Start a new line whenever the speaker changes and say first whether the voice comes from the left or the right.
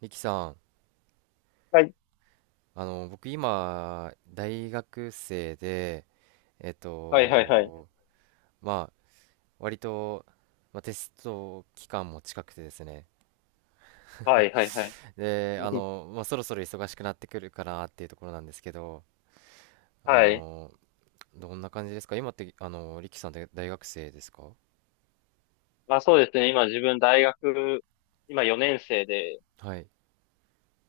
right: リキさん、
left: はい。
right: 僕今、大学生で、えっ
left: はいはいはい。
right: と、まあ、割と、まあ、テスト期間も近くてですね。
left: はいはいはい。
right: で、
left: うん。
right: まあ、そろそろ忙しくなってくるかなっていうところなんですけど、あ
left: はい。
right: の、どんな感じですか今って、リキさんって大学生ですか？
left: まあそうですね。今自分大学、今4年生で、
right: はい。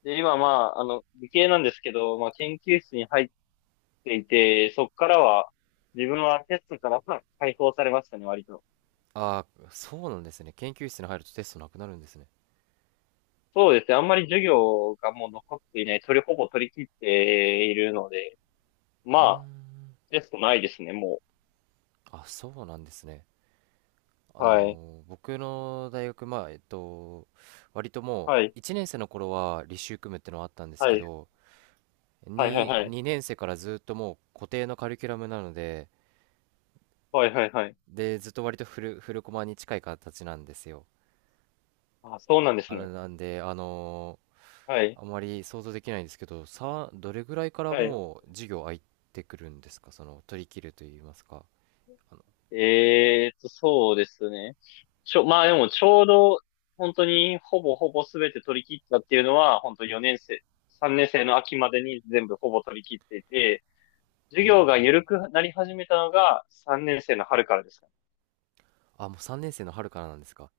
left: で、今まあ、理系なんですけど、まあ研究室に入っていて、そこからは、自分はテストからまあ解放されましたね、割と。
right: ああ、そうなんですね。研究室に入るとテストなくなるんですね。
left: そうですね。あんまり授業がもう残っていない。ほぼ取り切っているので、
right: うー
left: まあ、
right: ん、
left: テストないですね、も
right: あ、そうなんですね。
left: う。はい。
right: 僕の大学、まあ、割とも
left: はい。
right: う1年生の頃は履修組むってのはあったんです
left: は
right: け
left: い。
right: ど、
left: はいはいはい。
right: 2年生からずっともう固定のカリキュラムなので、
left: はいはいはい。
right: で、ずっと割とフルコマに近い形なんですよ。
left: あ、そうなんです
right: あれ
left: ね。
right: なんで、
left: はい。
right: あまり想像できないんですけど、どれぐらいから
left: はい。
right: もう授業空いてくるんですか、その、取り切ると言いますか？あの、
left: そうですね。まあでもちょうど、本当にほぼほぼ全て取り切ったっていうのは、本当4年生、3年生の秋までに全部ほぼ取り切っていて、
right: へ
left: 授業が
right: え、
left: 緩くなり始めたのが3年生の春からですかね。
right: あ、もう3年生の春からなんですか？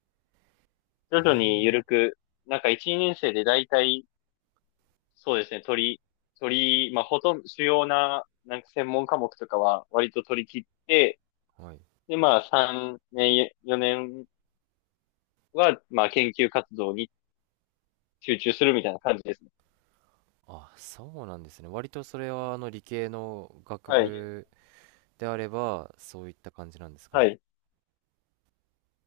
left: 徐々に
right: ええ、
left: 緩く、なんか1、年生で大体、そうですね、取り、取り、まあほとんど主要な、なんか専門科目とかは割と取り切って、
right: はい。
left: でまあ3年、4年は、まあ研究活動に集中するみたいな感じですね。
right: あ、そうなんですね。割とそれは理系の学
left: はい。
right: 部であれば、そういった感じなんですか
left: は
right: ね。
left: い。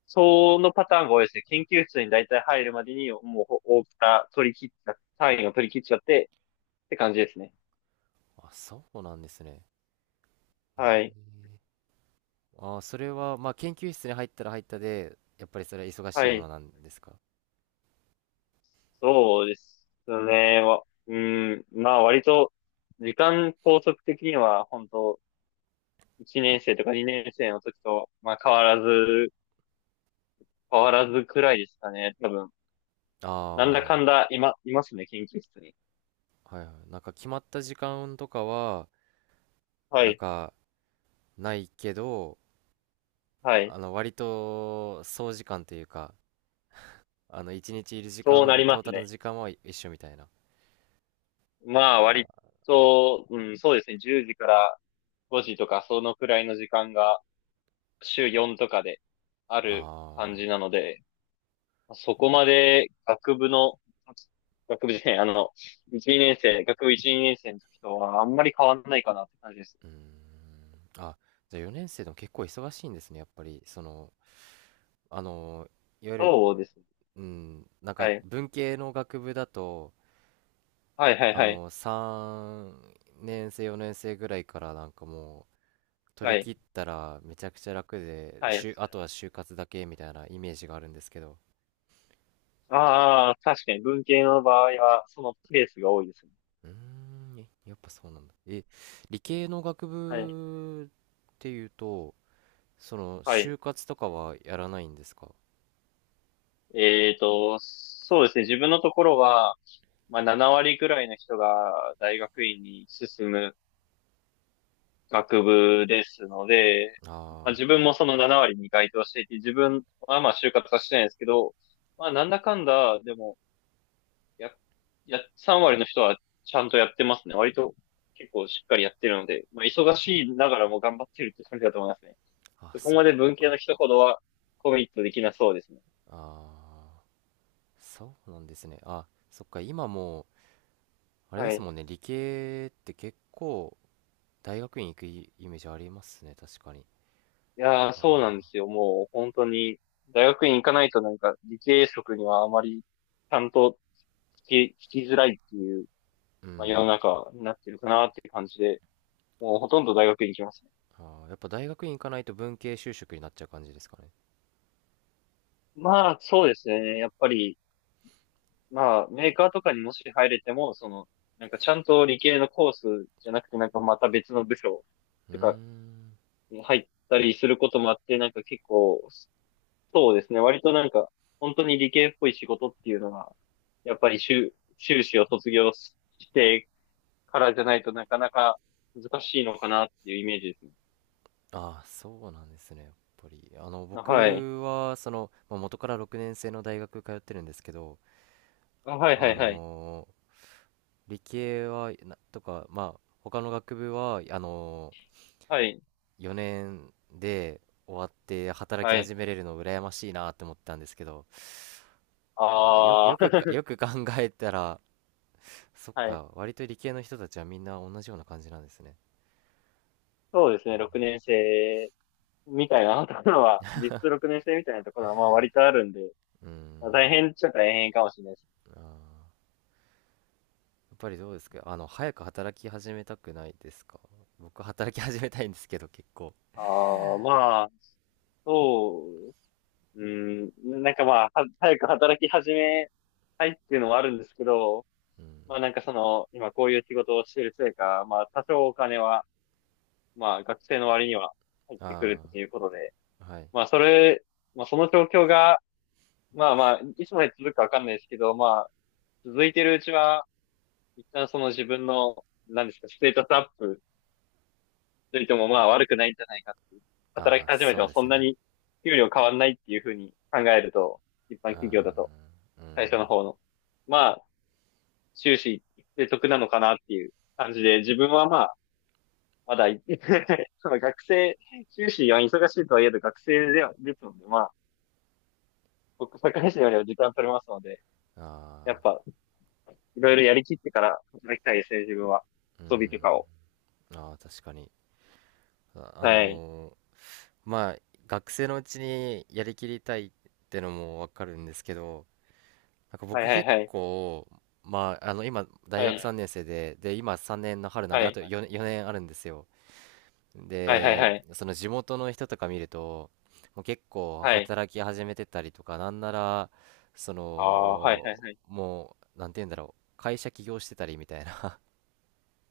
left: そのパターンが多いですね。研究室に大体入るまでに、もう、大きな取り切っちゃ、単位を取り切っちゃって、って感じですね。
right: あ、そうなんですね。え
left: はい。
right: え、あ、それは、まあ、研究室に入ったら入ったで、やっぱりそれは忙し
left: は
right: いもの
left: い。
right: なんですか？
left: そうですね。うん。まあ、割と、時間拘束的には、本当1年生とか2年生の時と、まあ、変わらずくらいですかね。多分、
right: あ
left: なんだ
right: あ、
left: か
right: は
left: んだ、今、いますね、研究室に。
right: いはい。なんか決まった時間とかは、
left: は
right: なん
left: い。
right: かないけど、
left: はい。
right: 割と総時間というか、一日いる時
left: そうな
right: 間、
left: り
right: ト
left: ま
right: ー
left: す
right: タル
left: ね。
right: の時間は一緒みたいな。
left: まあ、割
right: あ
left: と、うん、そうですね。10時から5時とか、そのくらいの時間が週4とかである感
right: あ、
left: じなので、そこまで学部の、学部じゃない、1、2年生、学部1、年生の時とはあんまり変わんないかなって感じです。
right: うーん。あ、じゃあ4年生でも結構忙しいんですね、やっぱり。その、あの、いわゆる、
left: そうですね。
right: うん、なんか
left: はい。
right: 文系の学部だと、
left: はいはいはい。
right: 3年生、4年生ぐらいからなんかもう、取
left: は
right: り切
left: い。
right: ったらめちゃくちゃ楽で、
left: はい。
right: あとは就活だけみたいなイメージがあるんですけど。
left: ああ、確かに文系の場合は、そのケースが多いですね。
right: うーん、えやっぱそうなんだ。え、理系の学
left: はい。
right: 部っていうと、その、
left: はい。
right: 就活とかはやらないんですか？
left: そうですね。自分のところは、まあ、7割くらいの人が大学院に進む学部ですので、まあ、
right: あ
left: 自分もその7割に該当していて、自分はまあ就活はしてないんですけど、まあ、なんだかんだ、でも、や、3割の人はちゃんとやってますね。割と結構しっかりやってるので、まあ、忙しいながらも頑張ってるって感じだと思いますね。
right: あー、あ、
left: そこ
right: そっ
left: まで文系
right: か。
left: の人ほどはコミットできなそうですね。
right: ああ、そうなんですね。あ、そっか、今もう、あれで
left: は
right: す
left: い。
right: もんね、理系って結構、大学院行くイメージありますね、確かに。
left: いやー、
right: あ
left: そうなんで
right: あ、
left: すよ。もう本当に、大学院行かないとなんか理系職にはあまりちゃんと聞聞きづらいっていう、
right: う
left: まあ、世の
right: ん。
left: 中になってるかなっていう感じで、もうほとんど大学院行きますね。
right: ああ、やっぱ大学院行かないと文系就職になっちゃう感じですかね。
left: まあ、そうですね。やっぱり、まあ、メーカーとかにもし入れても、その、なんかちゃんと理系のコースじゃなくて、なんかまた別の部署
right: うー
left: とか
right: ん。
left: に入ったりすることもあって、なんか結構、そうですね。割となんか、本当に理系っぽい仕事っていうのが、やっぱり修士を卒業してからじゃないとなかなか難しいのかなっていうイメージですね。
right: ああ、そうなんですね、やっぱり。
left: あ、はい。
right: 僕は、その、まあ、元から6年生の大学通ってるんですけど、
left: あ、はいは
right: あ
left: いはい。
right: のー理系は、とか、まあ、他の学部は、
left: はい。
right: 4年で終わって働き
left: はい。
right: 始めれるの羨ましいなって思ったんですけど、
left: ああ、
right: よく考えたら、そ っ
left: はい。
right: か、割と理系の人たちはみんな同じような感じなんですね。
left: そうですね。6年生みたいなところは、実質6年生みたいなところはまあ割とあるんで、
right: うー
left: まあ
right: ん、
left: 大変っちゃ大変かもしれないです。
right: あー、やっぱりどうですか、早く働き始めたくないですか？僕働き始めたいんですけど、結構。
left: ああ、まあ、そううん、なんかまあ、早く働き始めたいっていうのはあるんですけど、
right: うん、
left: まあなんかその、今こういう仕事をしているせいか、まあ多少お金は、まあ学生の割には入ってくるっ
right: あ
left: ていうことで、
right: あ、はい。
left: まあそれ、まあその状況が、まあまあ、いつまで続くかわかんないですけど、まあ、続いてるうちは、一旦その自分の、なんですか、ステータスアップといてもまあ悪くないんじゃないかっていう。働
right: あ
left: き
right: あ、
left: 始め
right: そ
left: て
right: う
left: も
right: で
left: そ
right: す
left: んな
right: ね。
left: に給料変わんないっていうふうに考えると、一般
right: うー
left: 企業だと。
right: ん、う
left: 最初の
right: ん、
left: 方の。まあ、終始で得なのかなっていう感じで、自分はまあ、まだ、その学生、修士は忙しいとはいえど学生では、ですので、まあ、僕、堺市よりは時間取れますので、や
right: あ
left: っ
right: あ、
left: ぱ、いろいろやりきってから働きたいですね、自分は。
right: う
left: 遊びと
right: ん、
left: かを。
right: ああ、確かに。あ、
left: はい。
right: まあ学生のうちにやりきりたいってのもわかるんですけど、なんか
left: はい
right: 僕
left: はい
right: 結
left: はい。
right: 構まあ今
left: は
right: 大学
left: い。
right: 3年生で、で今3年の春なんで、
left: は
right: あ
left: い。
right: と4年あるんですよ。
left: はいはい
right: で、
left: はい。
right: その地元の人とか見るともう結構
left: はい。
right: 働き始めてたりとか、なんならそ
left: ああ、はいはい
right: の
left: はい。
right: もうなんて言うんだろう、会社起業してたりみたいな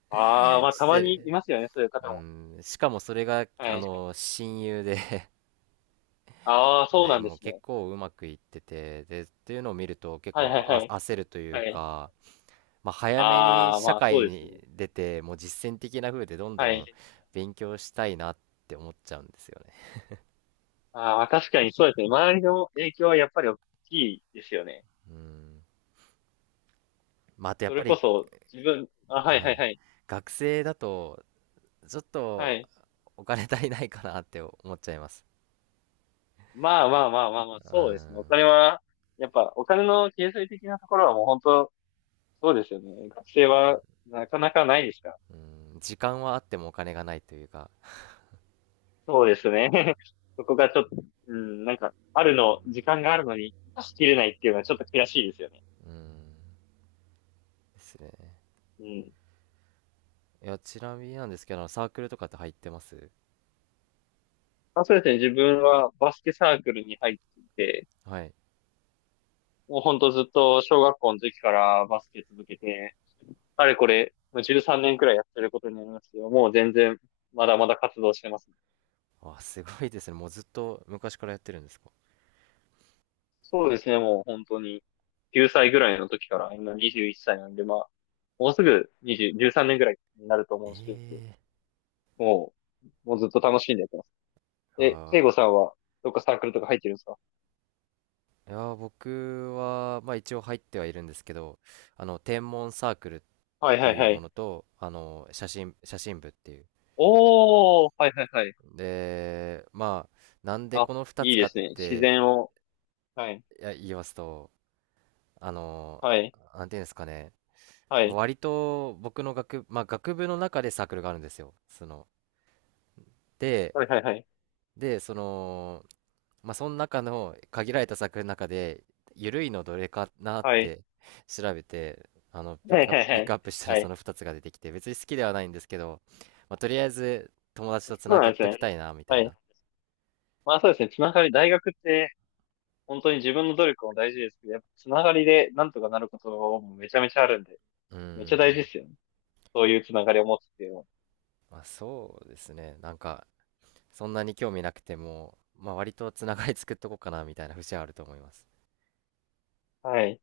left: ああ、ま あ、た
right: し
left: まにい
right: て、
left: ますよね、そういう方
right: う
left: も。
right: ん、しかもそれが
left: は
right: あ
left: い。
right: の親友で、
left: ああ、そう
right: で
left: なんで
right: もう
left: す
right: 結
left: ね。
right: 構うまくいっててでっていうのを見ると、結
left: はいは
right: 構
left: いはい。
right: 焦るという
left: はい。
right: か、まあ、早めに
left: ああ、
right: 社
left: まあ、そう
right: 会
left: です
right: に
left: ね。
right: 出てもう実践的な風でどんど
left: は
right: ん
left: い。
right: 勉強したいなって思っちゃうんですよね。
left: ああ、確かにそうですね。周りの影響はやっぱり大きいですよね。
right: うん。まあ、あとやっ
left: そ
right: ぱ
left: れこ
right: り、
left: そ自分、あ、はい
right: は
left: はい
right: い、
left: はい。
right: 学生だとちょっ
left: は
right: と
left: い。
right: お金足りないかなって思っちゃいます。
left: まあまあまあまあまあ、
right: う
left: そうですね。お
right: ん、
left: 金は、やっぱお金の経済的なところはもう本当、そうですよね。学生はなかなかないですから。
right: うん、時間はあってもお金がないというか、
left: そうですね。そこがちょっと、うん、なんか、あるの、時間があるのに出し切れないっていうのはちょっと悔しいですよね。
right: うん、ですね。
left: うん。
right: いや、ちなみになんですけど、サークルとかって入ってます？
left: まあ、そうですね。自分はバスケサークルに入っていて、
right: はい。
left: もうほんとずっと小学校の時からバスケ続けて、あれこれ、もう13年くらいやってることになりますけど、もう全然、まだまだ活動してます。
right: あ、すごいですね。もうずっと昔からやってるんですか。
left: そうですね、もう本当に、9歳ぐらいの時から、今21歳なんで、まあ、もうすぐ20、13年ぐらいになると思
right: え
left: うんですけど、
right: えー、
left: ももうずっと楽しんでやってます。え、聖
right: あ
left: 子さんは、どっかサークルとか入ってるんですか？
right: ー、いやー、僕は、まあ一応入ってはいるんですけど、天文サークルっ
left: はい
right: て
left: はい
right: いう
left: は
right: も
left: い。
right: のと、写真部っていう。
left: おー、はいはいはい。
right: で、まあ、なんで
left: あ、
right: この2
left: いい
right: つか
left: で
right: っ
left: すね。自
right: て
left: 然を、はい、
right: いや言いますと、あの、
left: はい、
right: なんていうんですかね、
left: はい、
right: 割と僕のまあ学部の中でサークルがあるんですよ。その、で、
left: はいはいはい。
right: で、その、まあ、その中の限られた作品の中で、緩いのどれかなっ
left: はい。
right: て 調べて、
left: はいはい
right: ピッ
left: は
right: クア
left: い。
right: ップしたら
left: は
right: そ
left: い。
right: の2つが出てきて、別に好きではないんですけど、まあ、とりあえず友達とつ
left: そ
right: な
left: うな
right: げ
left: んです
right: とき
left: ね。
right: たいな、みた
left: は
right: い
left: い。
right: な。
left: まあそうですね。つながり、大学って本当に自分の努力も大事ですけど、やっぱつながりでなんとかなることもめちゃめちゃあるんで、
right: うー
left: めちゃ大事
right: ん。
left: ですよね。そういうつながりを持つっていうの
right: まあ、そうですね。なんか、そんなに興味なくても、まあ、割とつながり作っとこうかな、みたいな節はあると思います。
left: は。はい。